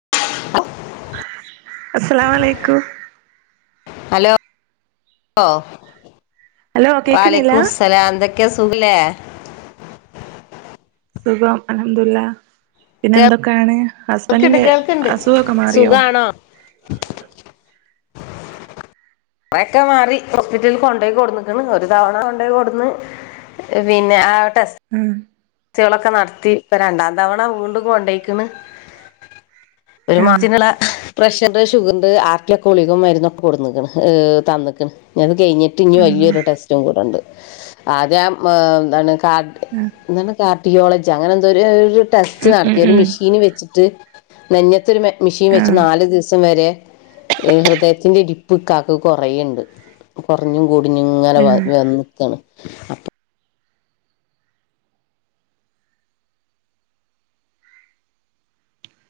[unintelligible] അസ്സലാമു അലൈക്കും hello hello കേക്കുന്നില്ല അലൈക്കുമുസ്സലാം എന്തൊക്കെ ഒക്ക സുഖല്ലേ സുഖം അലഹദുള്ള പിന്നെ എന്തൊക്കെയാണ് കേൾക്കുണ്ട് ഹസ്ബൻറിന്റെ കേൾക്കുണ്ട് അസുഖക്കെ മാറിയോ സുഖാണോ അറൊക്കെ മാറി ഹോസ്പിറ്റലിൽ കൊണ്ടപോയി കൊടുന്നക്കണ് ഒരു തവണ കൊണ്ടപോയി കൊടുന്ന് പിന്നെ ആ ഉം ടെസ്റ്റ് നടത്തി ഇപ്പൊ രണ്ടാം തവണ വൂണ്ടും കൊണ്ടേക്കണ് ഒരു ആഹ് മാസനുള്ള പ്രഷറ്, ഷുഗറ്, ആർട്ടിന്റെ, ഉളിക്കും മരുന്നൊക്കെ കൊടുക്കണ് തന്നിക്കണ് ഞ അത് കഴിഞ്ഞിട്ട് ഇനി ആണോ രു ടെസ്റ്റും കൂടെണ്ട് ആദ്യ എന്താണ് കാഡ് ആഹ് എന്ത കാർട്ടിയോളജി അങ്ങനെ എന്തോ ഒരു ടെസ്റ്റ് ഉം ഉം നടത്തി ഒരു ഉം മെഷീന് വെച്ചിട്ട് നെഞ്ഞത്തൊരു മിഷീൻ വെച്ച് ആഹ് നാല് ദിവസം വരെ ഹൃദയത്തിന്റെ ഇടിപ്പ് കക്ക് കുറെുണ്ട് കുറഞ്ഞും കൂടിഞ്ഞു ഇങ്ങലെ വ ആഹ് വന്നിക്കാണ് അ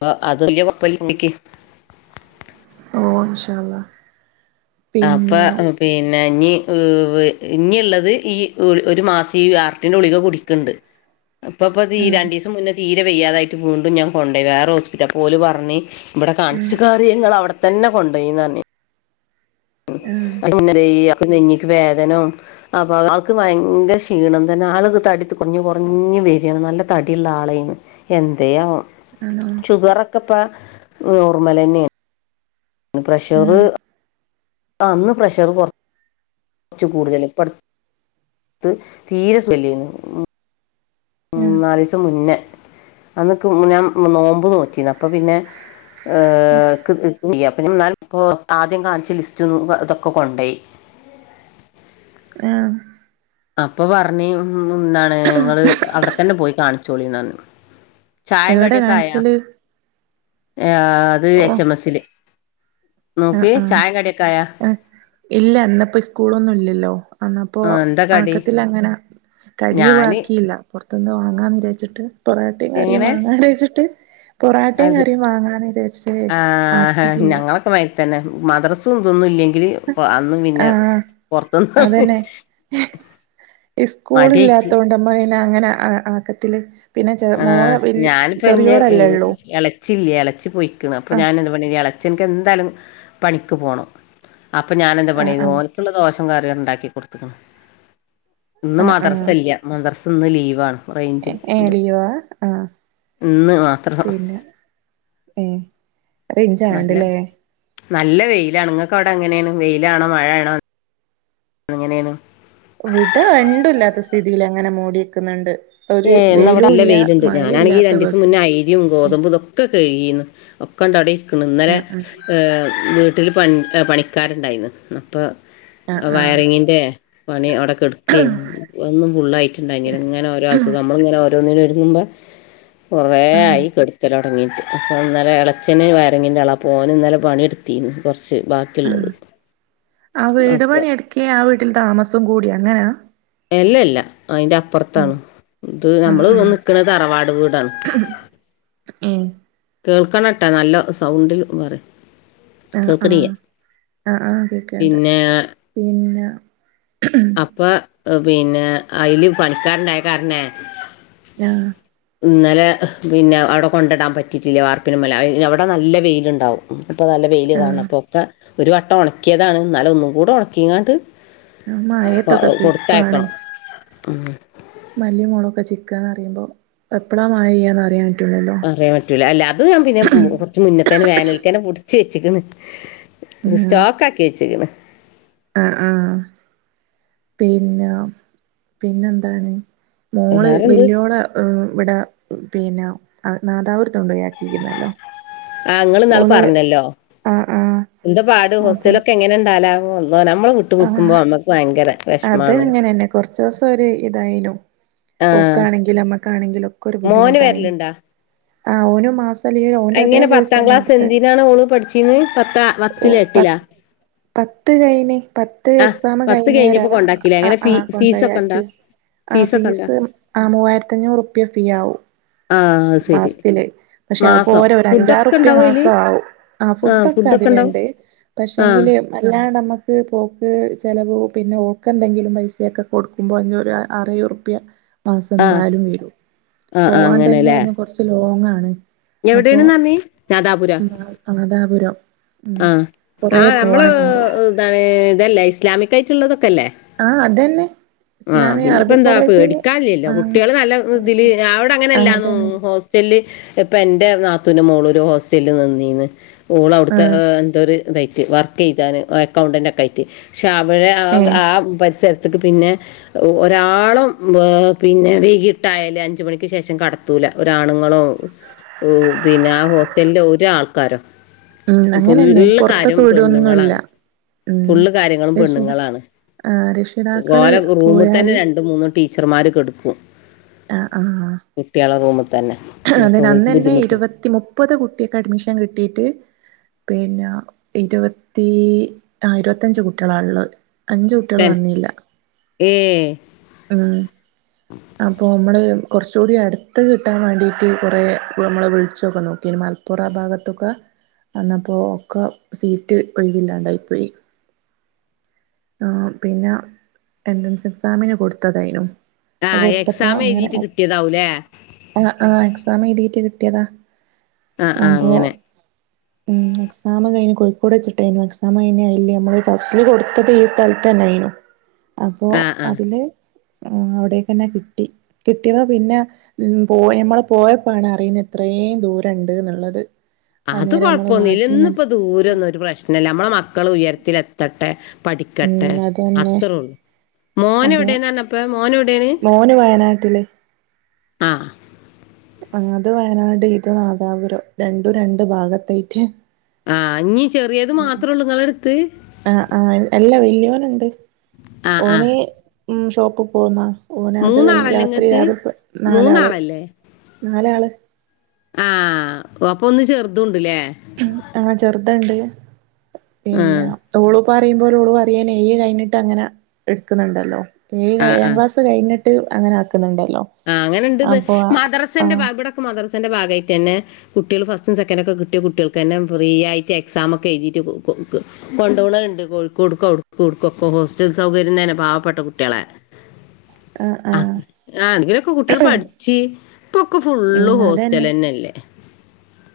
അ അത് വല്യ കൊഴപ്പില്ല ഇക്ക് ഓ ഇൻഷളള അപ്പൊ പിന്നെ പിന്ന ഇനി ് ഇനിുള്ളത് ഈ ഒരു മാസം ഈ ആർട്ടിന്റെ ഉളിക കുടിക്കണ്ട് ഇപ്പ ഇപ്പ തീ രണ്ടു ദിവസം മുന്നേ തീരെ വെയ്യാതായിട്ട് വീണ്ടും ഞാൻ കൊണ്ടേ വേറെ ഹോസ്പിറ്റൽ പോലും പറഞ്ഞഞ് ഇവിടെ ഉം കാണിച്ചി [unintelligible] അവിടെത്തന്നെ കൊണ്ടുപോയിന്ന് പറഞ്ഞ ആഹ് [unintelligible] നെഞ്ഞക്ക് വേദന അപ്പൊ ആക്ക് ഭയങ്കര ക്ഷീണം തന്നെ ആള് തടി കുറഞ്ഞ് വര്യാണ് നല്ല തടിള്ള ആളെനു എന്തേ ആവോ ആണോ ഷുഗറോക്കെ പ്പ നോർമൽ ന്നെയാണ് ന്ന് ആഹ് പ്രഷറ് അ അന്ന് പ്രഷർ കൊറ കുറച്ച് കൂടുതൽ പടുത്ത് തീരെസ്വല്യുന്നു [unintelligible] ആഹ് നാലസം മുന്നേ അന്നൊക്കെ ഞാൻ നോമ്പ് നോറ്റിന്ന് അപ്പ പിന്നെ [unintelligible] പിന്നെ [unintelligible] ആദ്യം കാണിച്ച ലിസ്റ്റ ഇതൊക്കെ കൊണ്ടോയി ആഹ അപ്പൊ പറഞ്ഞ് ഉ ന്നാണ് നിങ്ങള് അവിടെത്തന്നെ പോയി കാണിച്ചോളിന്ന് ചായ എവിടെ കടിയൊക്കയ കാണിക്കല് അത് ഓ എച്ച് എം എസ്ൽ ആഹ് നോക്കി ആഹ് ചായ കടീംആയോ ഇല്ല എന്നപ്പോ സ്കൂളൊന്നും ഇല്ലല്ലോ അന്നപ്പോ ആ, എന്താ കടി ആക്ക ത് ല്ലങ്ങനെങ്ങനെ കടിയ ഞാൻ അക്കിയില്ല പുറത്തുന്ന് വാങ്ങാന്ന് വിജാരച്ചിട്ട് പൊറട്ടയും കാറും വങ്ങാ വിചരേച്ചിട്ട് അതെ ആ ആക്കിട്ടില്ല ഞങ്ങളൊക്കെ മര് തന്നെ പിന്നെ മദ്രസും തൊന്നും ഇല്ലെ ല്അന്നും പിന്നെ ആഹ് പൊറത്ത്ന്ന് ഇസ്കൂള് ഇല്ലാത്തൊണ്ട്മ്മയ്ന് അങ്ങനെ ആക്കത്തില് പിന്നെ ചെ ആ മോളെ വല്യ ഞാനിപ്പന്റെ എ ചെറിയോളല്ലേ ഉള്ളൂ എളച്ചില്ല എളച്ചി പോയിക്ക്ണ് അപ്പൊ ആഹ് ഞാനെന്ത് പണിയ്യും എളച്ചൻ എന്തായാലും പണിക്ക് പോണം അപ്പൊ ഞനെന്താ ആഹ് പണിയ്തു ആഹ് ഓൻക്ക്ള്ള ദോശിംകറിം ഉണ്ടാക്കി കൊട്ത്ത്ക്ക്ണ് ഇന്ന് ആഹ് ആഹ് മദ്രസല്ല മദ്രസ് ഇന്ന് ലീവാണ് റൈഞ്ച് ഏഹ് കിട്ടല്ല ലീവാ ആഹ് ഇന്ന് മാത്രം ഉ റൈഞ്ച നല്ല ആവണ്ടല്ലേ നല്ല വെയിലാണ്ങ്ങക്ക് അവിടെ എങ്ങനെയാണ് വെയിലാണോ മഴയാണോ എങ്ങനെയാണ് വിടെ വണ്ടുല്ലാത്ത സ്ഥിതിയിലങ്ങനെ മൂടിയെക്ക്ന്നുണ്ട് ഏ ന്നവിടെ നല്ല വെയിലുണ്ട് ഞാനാണെങ്കി ഇല്ലാത്ത രണ്ടിസം കോലത്തിൽ മുന്നേ അയ്രി ഗോതമ്പും ഇതൊക്കെ [unintelligible] ഒക്കെണ്ടട ഇര്ക്ക്ണ് ഇന്നലെ ആഹ് ആഹ് [unintelligible] ട്ടിൽ പണി പണിക്കാരുണ്ടായിരുന്നു അപ്പോ ആഹ് ആഹ് വയറിങ്ങിൻ്ന്റെ പണി അവിടെക്കെട്ക്കെനി ഒന്നും ഫുള്ളായിട്ട്ണ്ടായില്ല ഇങ്ങനെ ഓരോ അങ്ങനെ ഓരോന്നിനും ഒരുങ്ങുമ്പോ കൊറേ ആഹ് ആയി കെട്ക്കലൊ ങ്ങീട്ട് അപ്പോ ഇന്നലെ ഇളച്ചന് വയറിങ്ങിന്റെ ആളാ അപ്പോനിന്നലെ പണിട്ത്തിനി കൊറ ച്ച് ബാക്കിള്ളത് ആഹ് ആ വീട് പണി എടുക്കേ ആ വീട്ടിൽ താമസം കൂടി അങ്ങനാ അല്ലല്ല അയിന്റെ ഏഹ് അപ്പൊറത്താണ് ഇത് ആഹ് നമ്മള് ആഹ് നിക്ക്ണത് തറവാട് വീടാണ് ഉം കേൾക്കണട്ടാ നല്ല സൗണ്ടിൽ പറെ ആ ആ ആ ആ കേക്കണ്ട് പിന്നെ പിന്നെ അപ്പൊ പിന്നെ അയില് പണിക്കാരുണ്ടായ കാരണേ ആ ഇന്നലെ പിന്നെ അവിടെ കൊണ്ടിടാൻ പറ്റിയിട്ടില്ല വാർപ്പി മ്മല് അവിടെ നല്ല വെയിലുണ്ടാവും അപ്പൊ നല്ല വെയിയില് കാണണം ആഹ് അപ്പൊ ഒക്കെ ഒരു വട്ടം ഉണക്കിയതാണ് എന്നാലും ഒന്നും കൂടെ ഉണക്കിങ്ങാണ്ട് മയേത്തോക്കെ സുയിപ്പാണ് ആ [unintelligible] റിമ്പോ എപ്പളാ മഴ പെയ്യാന്നറിയ പറയാൻ പറ്റൂല്ല അല്ല അത് ഞാൻ പിന്നെ കൊറച്ച് മുന്നേ അയ്ന് വേനൽക്കനെ പൊടിച്ച് വെച്ചക്കണ് സ്റ്റോക്ക് ആക്കി വെച്ചിക്കണ് ആ ആ പിന്നെ പിന്നെ എന്താണ് മോള് വേറെ എന്ത് വല്യോള ഇവിടെ പിന്നെ നാദാപുര കൊണ്ടാക്കിയിരിക്കുന്നല്ലോ ആ ഇങ്ങള് ഇന്നാള് പറഞ്ഞല്ലോ ആഹ് ആഹ് എന്താ പാട് അപ്പൊ ഹോസ്റ്റലൊക്കെ എങ്ങനെ ഉണ്ടാലാവോ അള്ളോ നമ്മള് വിട്ട് നിക്കുമ്പോ ആഹ് നമ്മക്ക് ഭയങ്കര അത് വിഷമാണ് അങ്ങനന്നെ കൊ റച്ച് ദിവസം ഒരു ഇതായിനു ഓക്ക് ആഹ് ആണെങ്കിലും നമ്മക്കാണെങ്കിലും ഒക്കെ ഒരു മോന് ബുദ്ധിമുട്ടായിനു വരലുണ്ടാ ആ ഓന് മാസം അല്ലേലും ഓന്റെ അതേ എങ്ങനെ കോഴ്സ് പത്താം തന്നേ ക്ലാസ് എടുത്തേ എന്തിനാണ് ഓള് പഠിച്ചീന്ന് പത്താ ഓ പത്തില് എട്ടിലാ പത്ത് പത്ത് കഴിഞ്ഞ് പത്ത് ആഹ് എക്സാം പത്ത് കഴിഞ്ഞപ്പോ കഴിയനേരാണ് കൊണ്ടാക്കില്ലേ ആ എങ്ങനെ ആ ഫീ ഫീസൊക്കെ ഉണ്ടാ കൊണ്ടെയാക്കിയത് ആ ഫീസൊക്കെ ഉണ്ടാ ഫീസ് ആ മൂവായിരത്തി അഞ്ഞൂറ് റുപ്യ ഫീ ആവും ആഹ് അത് ശരി മാസത്തില് പക്ഷെ അത് മാസം പോരാ ഒരു അഞ്ചാറു ഫുഡൊക്കെ റുപ്പിയ ഉണ്ടാവോ അയില് മാസം ആവും ആ ആഹ് ഫുഡ് ഒക്കെ അ ഫുഡൊക്കെ ഉണ്ടാവും അതിലുണ്ട് ആഹ് പക്ഷെങ്കില്ല് അല്ലാണ്ട് നമ്മക്ക് പോക്ക് ചെലവ് പിന്നെ ഓക്ക് എന്തെങ്കിലും പൈസൊക്കെ കൊടുക്കുമ്പോൾ അഞ്ഞുറു ആറ് ഏഴു റുപ്പിയ മാസം ആഹ് എന്താലും വരും ആഹ് ആഹ് പോവാൻ തന്നെ അങ്ങനെല്ലേ ഇവിടുന്ന് കൊറച്ച് ലോങ്ങാണ് അപ്പൊ എവിടെയാണെന്ന് പറഞ്ഞേ അമൃതാപുരം ആ ആ നമ്മള് ഇതാണ് ഇതല്ലേ ഇസ്ലാമിക്കായി ആ അതന്നെ ആ ഇസ്ലാമിയ അറബി പിന്നെപ്പന്താ കോളേജില് പേടിക്കാൻ ഇല്ലല്ലോ ആ കുട്ടികള് നല്ല ഇതില് പഠിക്ക അവിടെ ആ അങ്ങനെല്ലന്നു അതന്നെ ഹോസ്റ്റ റ്റലില് ഇപ്പ എന്റെ നാത്തൂന്റെ മോള് ഒരു ഹോസ്റ്റലിൽ നിന്നീന്ന് ഓള് അ ആ വിടുത്തെ എന്തൊരു ഇതായിട്ട് വർക്ക് ചെയ്താണ് അക്കൗണ്ടൻറ് ഒക്കെ ആയിട്ട് പക്ഷെ അവടെ ഏ ആ പരിസരത്ത ത്തേക്ക് പിന്നെ ഒരാളും പിന്നെ വൈകിട്ടായാല് അഞ്ചു മണിക്ക് ശേഷം കടൂത്തൂലാ ഒരാണുങ്ങളോ പിന്നെ ആ ഹോസ്റ്റലിലെ ഒരു ആൾക്കാരോ ഉം അങ്ങനെന്നെ ഫുള്ള് കാര്യം പൊറത്തൊക്കെ വിടൊന്നുല്ല പെണ്ണുങ്ങളാണ് ഉം ഫുള്ള് കാര്യങ്ങളും രക്ഷിത പെണ്ണുങ്ങളാണ് ആഹ് രക്ഷിതാക്കള് ഓലെ റൂമിൽ തന്നെ പോയാല് രണ്ട് മൂന്നും ടീ ടീച്ചർമാര് കെടുക്കും ആഹ് ആഹ് കുട്ടികളടെ റൂമിൽ തന്നെ പിന്നെപ്പോ അതന്നെ ഓൽക്ക് അന്നന്നെ ബുദ്ധിമുട്ടും ഇരുപത്തി മുപ്പത് കുട്ടികക്ക് അഡ്മിഷൻ കിട്ടിട്ട് പിന്നെ ഇരുപത്തി ആ ഇരുപത്തിയഞ്ച് കുട്ടികളാ ഉള്ളത് അഞ്ച് കുട്ടികള് ടെൻ വന്നില്ല ഏ ഉം അപ്പൊ നമ്മള് കൊറച്ചുകൂടി അടുത്ത് കിട്ടാൻ വേണ്ടിയിട്ട് കൊറേ നമ്മള് വിളിച്ചൊക്കെ നോക്കി മലപ്പുറ ഭാഗത്തൊക്കെ അന്നപ്പോ ഒക്കെ സീറ്റ് ഒഴിവില്ലാണ്ടായി പോയി ആ പിന്നെ എൻട്രൻസ് എക്സാമിന് കൊടുത്തതായിന്നു ആ അത് കൊടുത്തപ്പോ എക്സാം അങ്ങനെ എഴുതിയിട്ട് കിട്ടിയതാവൂലേ എക്സാം എഴുതിയിട്ട് കിട്ടിയതാ ആ ആ അപ്പോ അങ്ങനെ മം എക്സാം കഴിഞ്ഞു കോഴിക്കോട് വെച്ചിട്ടായിന്നു എക്സാം അയിനിയില്ലേ നമ്മള് ഹോസ്റ്റല് കൊടുത്തത് ഈ സ്ഥലത്ത് തന്നെയായിന്നു അപ്പോ ആ ആ അതില് ആ അവിടേക്കന്നെ കിട്ടി കിട്ടിയപ്പോ പിന്നെ പോയി ഞമ്മള് പോയപ്പോണ് അറിയുന്നത് ഇത്രയും യും ദൂരം ഉണ്ട് എന്നുള്ളത് അത് അന്നേരം നമ്മള് കൊഴപ്പംഒന്നും ഇല്ല മാറ്റി ഇന്നിപ്പോ ദൂരമൊന്നും ഒരു പ്രശ്നല്ല നമ്മടെ മക്കൾ ഉയരത്തിലെത്തട്ടെ പഠിക്കട്ടെ ഉം അതന്നെ അത്രേ ഉള്ളൂ മോന് എ അതെ വിടെന്ന് ആന്നാപ്പോ മോന് എവി മോന് വയനാട്ടില് ആ അത് വയനാട് ഇത് നാദാപുരം രണ്ടും രണ്ടു ഭാഗത്തേക്ക് ആഞ്ഞ് ആ ആ എല്ലാ വെല്യയവർ ക്കുമുണ്ട് ആ ആ ഓനെ മം ഷോപ്പിൽ പോകുന്നാ ഓനാ അത് കഴിഞ്ഞ് മൂന്നാളല്ലേ രാത്രി നിങ്ങക്ക് രാവിലെ നാലാള് മൂന്നാളല്ലേ നാലാള് ആ അപ്പം ഒന്ന് ചെറുതുംഉണ്ട ല്ലേ ആ ചെറുതൊണ്ട് പിന്നെ ആഹ് ഓളു ഉപ്പാ പറയുമ്പോല് ഓള് പറയുവാണെ [unintelligible] കഴിഞ്ഞിട്ട് അങ്ങനെ എടുക്കുന്നുണ്ടല്ലോ ഈ ആഹ് ഏഴാം ക്ലാസ് കഴിഞ്ഞിട്ട് ഞ്ഞിട്ട് അങ്ങനെആക്കാം ആ അങ്ങനെണ്ട്ന്ന് മദ്രസന്റെ ആഹ് ഇവിടൊക്കെ മദ്രസ ത്തൻ്റെ ഭാഗമായിട്ട് തന്നെ കുട്ടികള് ഫസ്റ്റും സെക്കൻഡൊക്ക കിട്ട്യ കുട്ട്യൾക്കെന്നെ ഫ്രീയായ്റ്റ് എക്സാമ് ഒക്കെ എഴുതീറ്റ് കു കൊണ്ടോണവ് ണ്ട് കോഴിക്കോട്ക്കവ്ട്ക്കുവ്ട്ക്കു ഒക്ക ഹോസ്റ്റൽ സൗകര്യം തന്നെ പാവപ്പെട്ട കുട്ട്യളെ ആ ആഹ് ആ അങ്ങിനൊക്കെ കുട്ട്യള് പഠിച്ചി പ്പൊക്കെ ഫുള്ള് ഉം അതന്നെ ഹോസ്റ്റലെന്ന ല്ലേ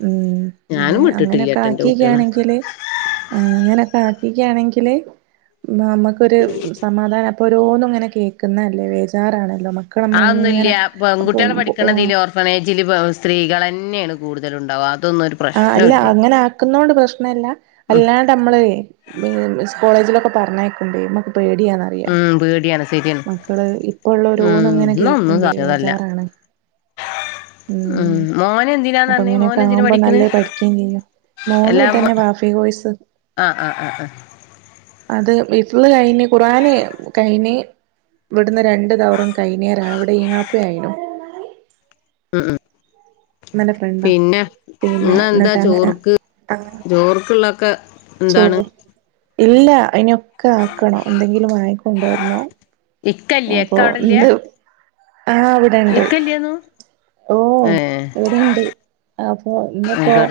ഉം അതെ അങ്ങനൊക്ക വിട്ടിട്ടില്ലട്ടോ ഇന്റെ കുട്ട്യേളെ ആക്കീക്കാണെങ്കില് ആ അങ്ങനൊക്ക ആ ക്കീക്കാണെങ്കില് മ് നമ്മക്കൊരു സമാധാന പ്പൊരോന്നു ങ്ങനെ കേക്കുന്നല്ലേ വേജാറാണ് ആ തൊന്നുല്ല്യ പെൺകുട്ട്യള് പഠിക്കണ തില് ഓർഫനേജില് സ്ത്രീകളെന് ന്നെയെണ് കൂടുതലു ണ്ടാവ ആ ആ അല്ല അങ്ങന ആക്കുന്നോണ്ട് പ്രശ്നല്ല ഉം അല്ലാണ്ട് അമ്മളെ സ് കോളേജിലൊക്കെ പർഞ്ഞയ്ക്കുമ്പേ മ്മക്ക്‌ പേടിയാന്നറിയ ഉം പേടിയാണ് ശരിയാണ് മക്കള് ഉം ഇപ്പള്ളരോന്നും ങ്ങനെ ഇന്നൊന്നും കേക്കുമ്പെ സാക്ഷരതല്ല വേജാറാണ് ഉം മോന് ന്തിനാന്നർഞ്ഞേ മോന് ന്തിന് പഠി നല്ലേ പഠിക്ക്‌യെന്നെയ്നു മോനു തന്നെ വാഫി കോയ്സ് ആഹ് ആഹ് ആഹ് ആഹ് അത് ഹിഫ്ള് കൈന് ഖുറാന് കൈന് വ്ടുന്ന് രണ്ടു കവറും കൈനേര വ്ടെ ഈങ്ങാപ്പുഴ ആയ്നു ഉം ഉം പിന്നെ പിന്നെ ഇന്നെന്താ എന്നിട്ട് അങ്ങനെ ചോർക്ക് അങ്ങനെ ചോർക്ക്‌ള്ളൊക്ക ചോ ന്താണ് ഇല്ല അയ്ന് ഒക്ക ആക്കണോ എന്തെങ്കിലും വാങ്ങിക്കൊണ്ടോര്ണോ ഇക്കല്ലേ അപ്പൊ ഇക്ക അവിടില്ല്യ ന്ത് ആഹ് അവിടെണ്ട് ഇക്കല്ല്യേന്നു ഓ ഏഹ് വ്ടെണ്ട് അപ്പോ ആഹ് ഇന്ന്പ്പോ കെട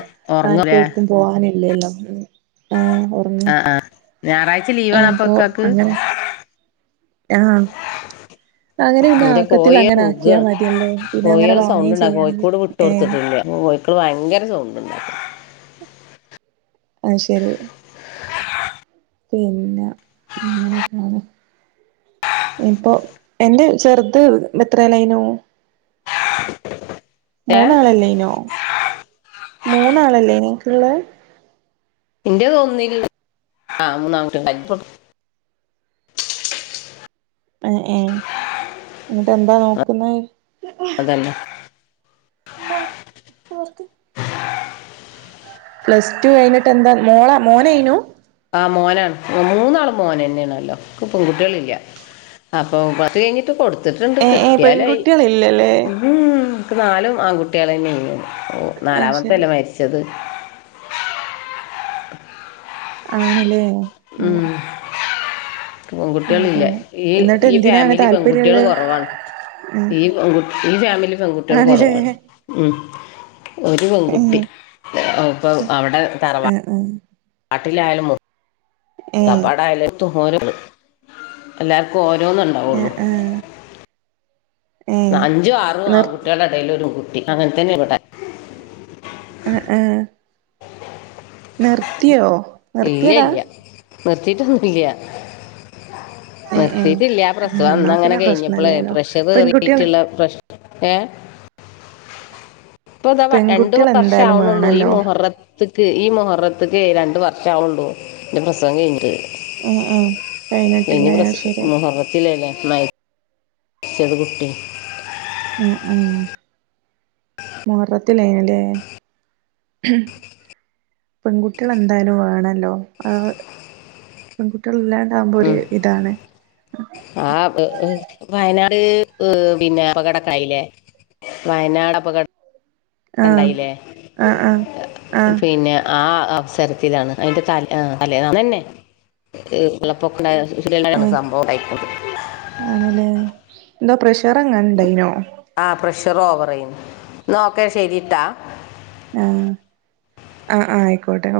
ആര്ക്കും ഒറങ്ങൂലേ ഏട്ക്കും പോവാനിൽ ല്ലല്ലോ ഉം ആ ഒർങ്ങ ആഹ് ഞായറാഴ്ച ഏ ലീവാണ് അപ്പൊ പ്പൊ ഇക്കാക്ക് അങ്ങന ആഹ് അങ്ങനെ പിന്നെ ന്റെ ആക്കത്തിൽ കോയി അങ്ങനെ കൂഗ ആക്കിയാ മതിയല്ലോ പിന്നെ അങ്ങനെ കോയ്യള് സൗണ്ട് വാങ്ങുകയും ഉണ്ടാക്കു ചെയ്യാണെങ്കിൽ കോയ്ക്കൂട് വിട്ട് ഏഹ് കൊട്ത്തിട്ട്ല്ല കോയ്ക്കള് ഭയങ്കര സൗണ്ട്ണ്ടാക്ക ആഹ് ശരി പിന്നെ അങ്ങനെയൊക്കാണ് ഇപ്പൊ എന്റെ ചെറുത് എത്രയലെയ്നു ഏഹ് മൂന്നാളല്ലെയ്നോ മൂന്നാളല്ലേനി ങ്ങ്ക്ക്‌ള്ള എത് ഒന്നിൽ ആഹ് മൂന്നാങ്കുട്ട്യളാ യ്ന്ന് പൊ ആ എ ന്നിട്ട് എന്താ നോക്കുന്നവ് അതല്ല പ്ലസ് ടു കയ്ഞ്ഞിട്ട് എന്താ മോള മോനയ്നു ആ മോനാണ് മൂന്നാളും മോനെന്നെണല്ലോ ക്ക്‌ പെൺകുട്ട്യളില്ല അപ്പൊ പത്ത് കയ്ഞ്ഞിട്ട് കൊടുത്തിട്ട്ണ്ട് ഏഹ് ഏഹ് കിട്ട്യാലായി പെൺകുട്ടികളില്ലല്ലേ ഉം ക്ക് നാലും ആൺകുട്ടികളെന്നെയ്നി ഓ ആഹ് ശരി നാലാമത്തല്ലേ മര്ച്ചത് ആണ്ലേ ഉം പെൺകുട്ട്യള് അപ്പൊ ഇല്ല ഈ എന്നിട്ട് ഈ എന്തിനാണ് ഫാമിലി പെൺകുട്ട്യള് താല്പര്യമുള്ളത് കൊറവാണ് ഈ പൺക് ഈ ഫാമിലി പെൺകുട്ട്യൾ ആണല്ലേ കൊറവാണ് ഉം ഒരു പെൺകുട്ടി ഏഹ് ഒ പ്പൊ അവ്ടെ തറവാ ആഹ് ആഹ് വാട്ടിലായാലും മൊ ത്തപ്പാടായലത്തും ഓരോന്ന് എല്ലാർ ഏഹ് ഓരോന്നിണ്ടാവൊള്ളു ആഹ് ആഹ് ഏഹ് അഞ്ചും ആറും നിർ ആൺകുട്ട്യാളെ എടേലൊര് പെങ്കുട്ടി അങ്ങൻ തന്നെ ഇവിടെ ഉം ഉം നിർത്തിയോ നിർത്തിയതാ നിർത്തീട്ടൊന്നുല്ല ഏഹ് ഏഹ് നിർത്തീട്ടില്ല ആഹ് പ്രസവം എന്നാ അന്നങ്ങനെ പിന്നെ കഴിഞ്ഞപ്പളേ പ്രശ്നല്ലേല്ലോ പ്രഷർ പെൺകുട്ടികൾ കേറീട്ടിള്ള പ്രശ് ഏ ഇപ്പത രണ്ടു പെൺകുട്ടികൾ വർഷം എന്തായാലും ആവ്ണൊള്ളൂ ഈ വേണല്ലോ മുഹറ് ക്ക് ഈ മൊഹറത്തക്ക് രണ്ട് വർഷമാവള്ളൂ എന്റെ പ്രസവം കഴിഞ്ഞിട്ട് ഏഹ് ഏഹ് ഇനി പൈനെട്ടില്ലേ പ്രസ അത് ശരി മൊഹബത്തില്ലല്ലേ ന സദ്ഗുട്ടി അഹ് ആഹ് മൊഹറത്തി ലൈനല്ലേ പെൺകുട്ടികൾ എന്തായാലും വേണല്ലോ ആ പെൺകുട്ടി ഇല്ലാണ്ടാകുമ്പോ ഉം ഒരു ഇതാണ് ആ [unintelligible] വയനാട് ഏ പിന്നെ അപകടക്കായില്ലേ വയനാട് അപകട ആഹ് ഇണ്ടായില്ലേ ആഹ് ആഹ് ആഹ് പിന്നെ ആ അവസര ാണ് അതിന്റെ തല തലേ തന്നെ കൊളപ്പൊക്കെണ്ട [unintelligible] ാണ് ഏഹ് സംഭവം കയിക്കുന്നത് ആണല്ലേ [unintelligible] എന്തോ പ്രഷർ എങ്ങനുണ്ടായിനോ ആ പ്രഷർ ഓവറായിന്ന് നോക്കേ ശരിട്ടാ ആഹ് ആഹ് ആയിക്കോട്ടെ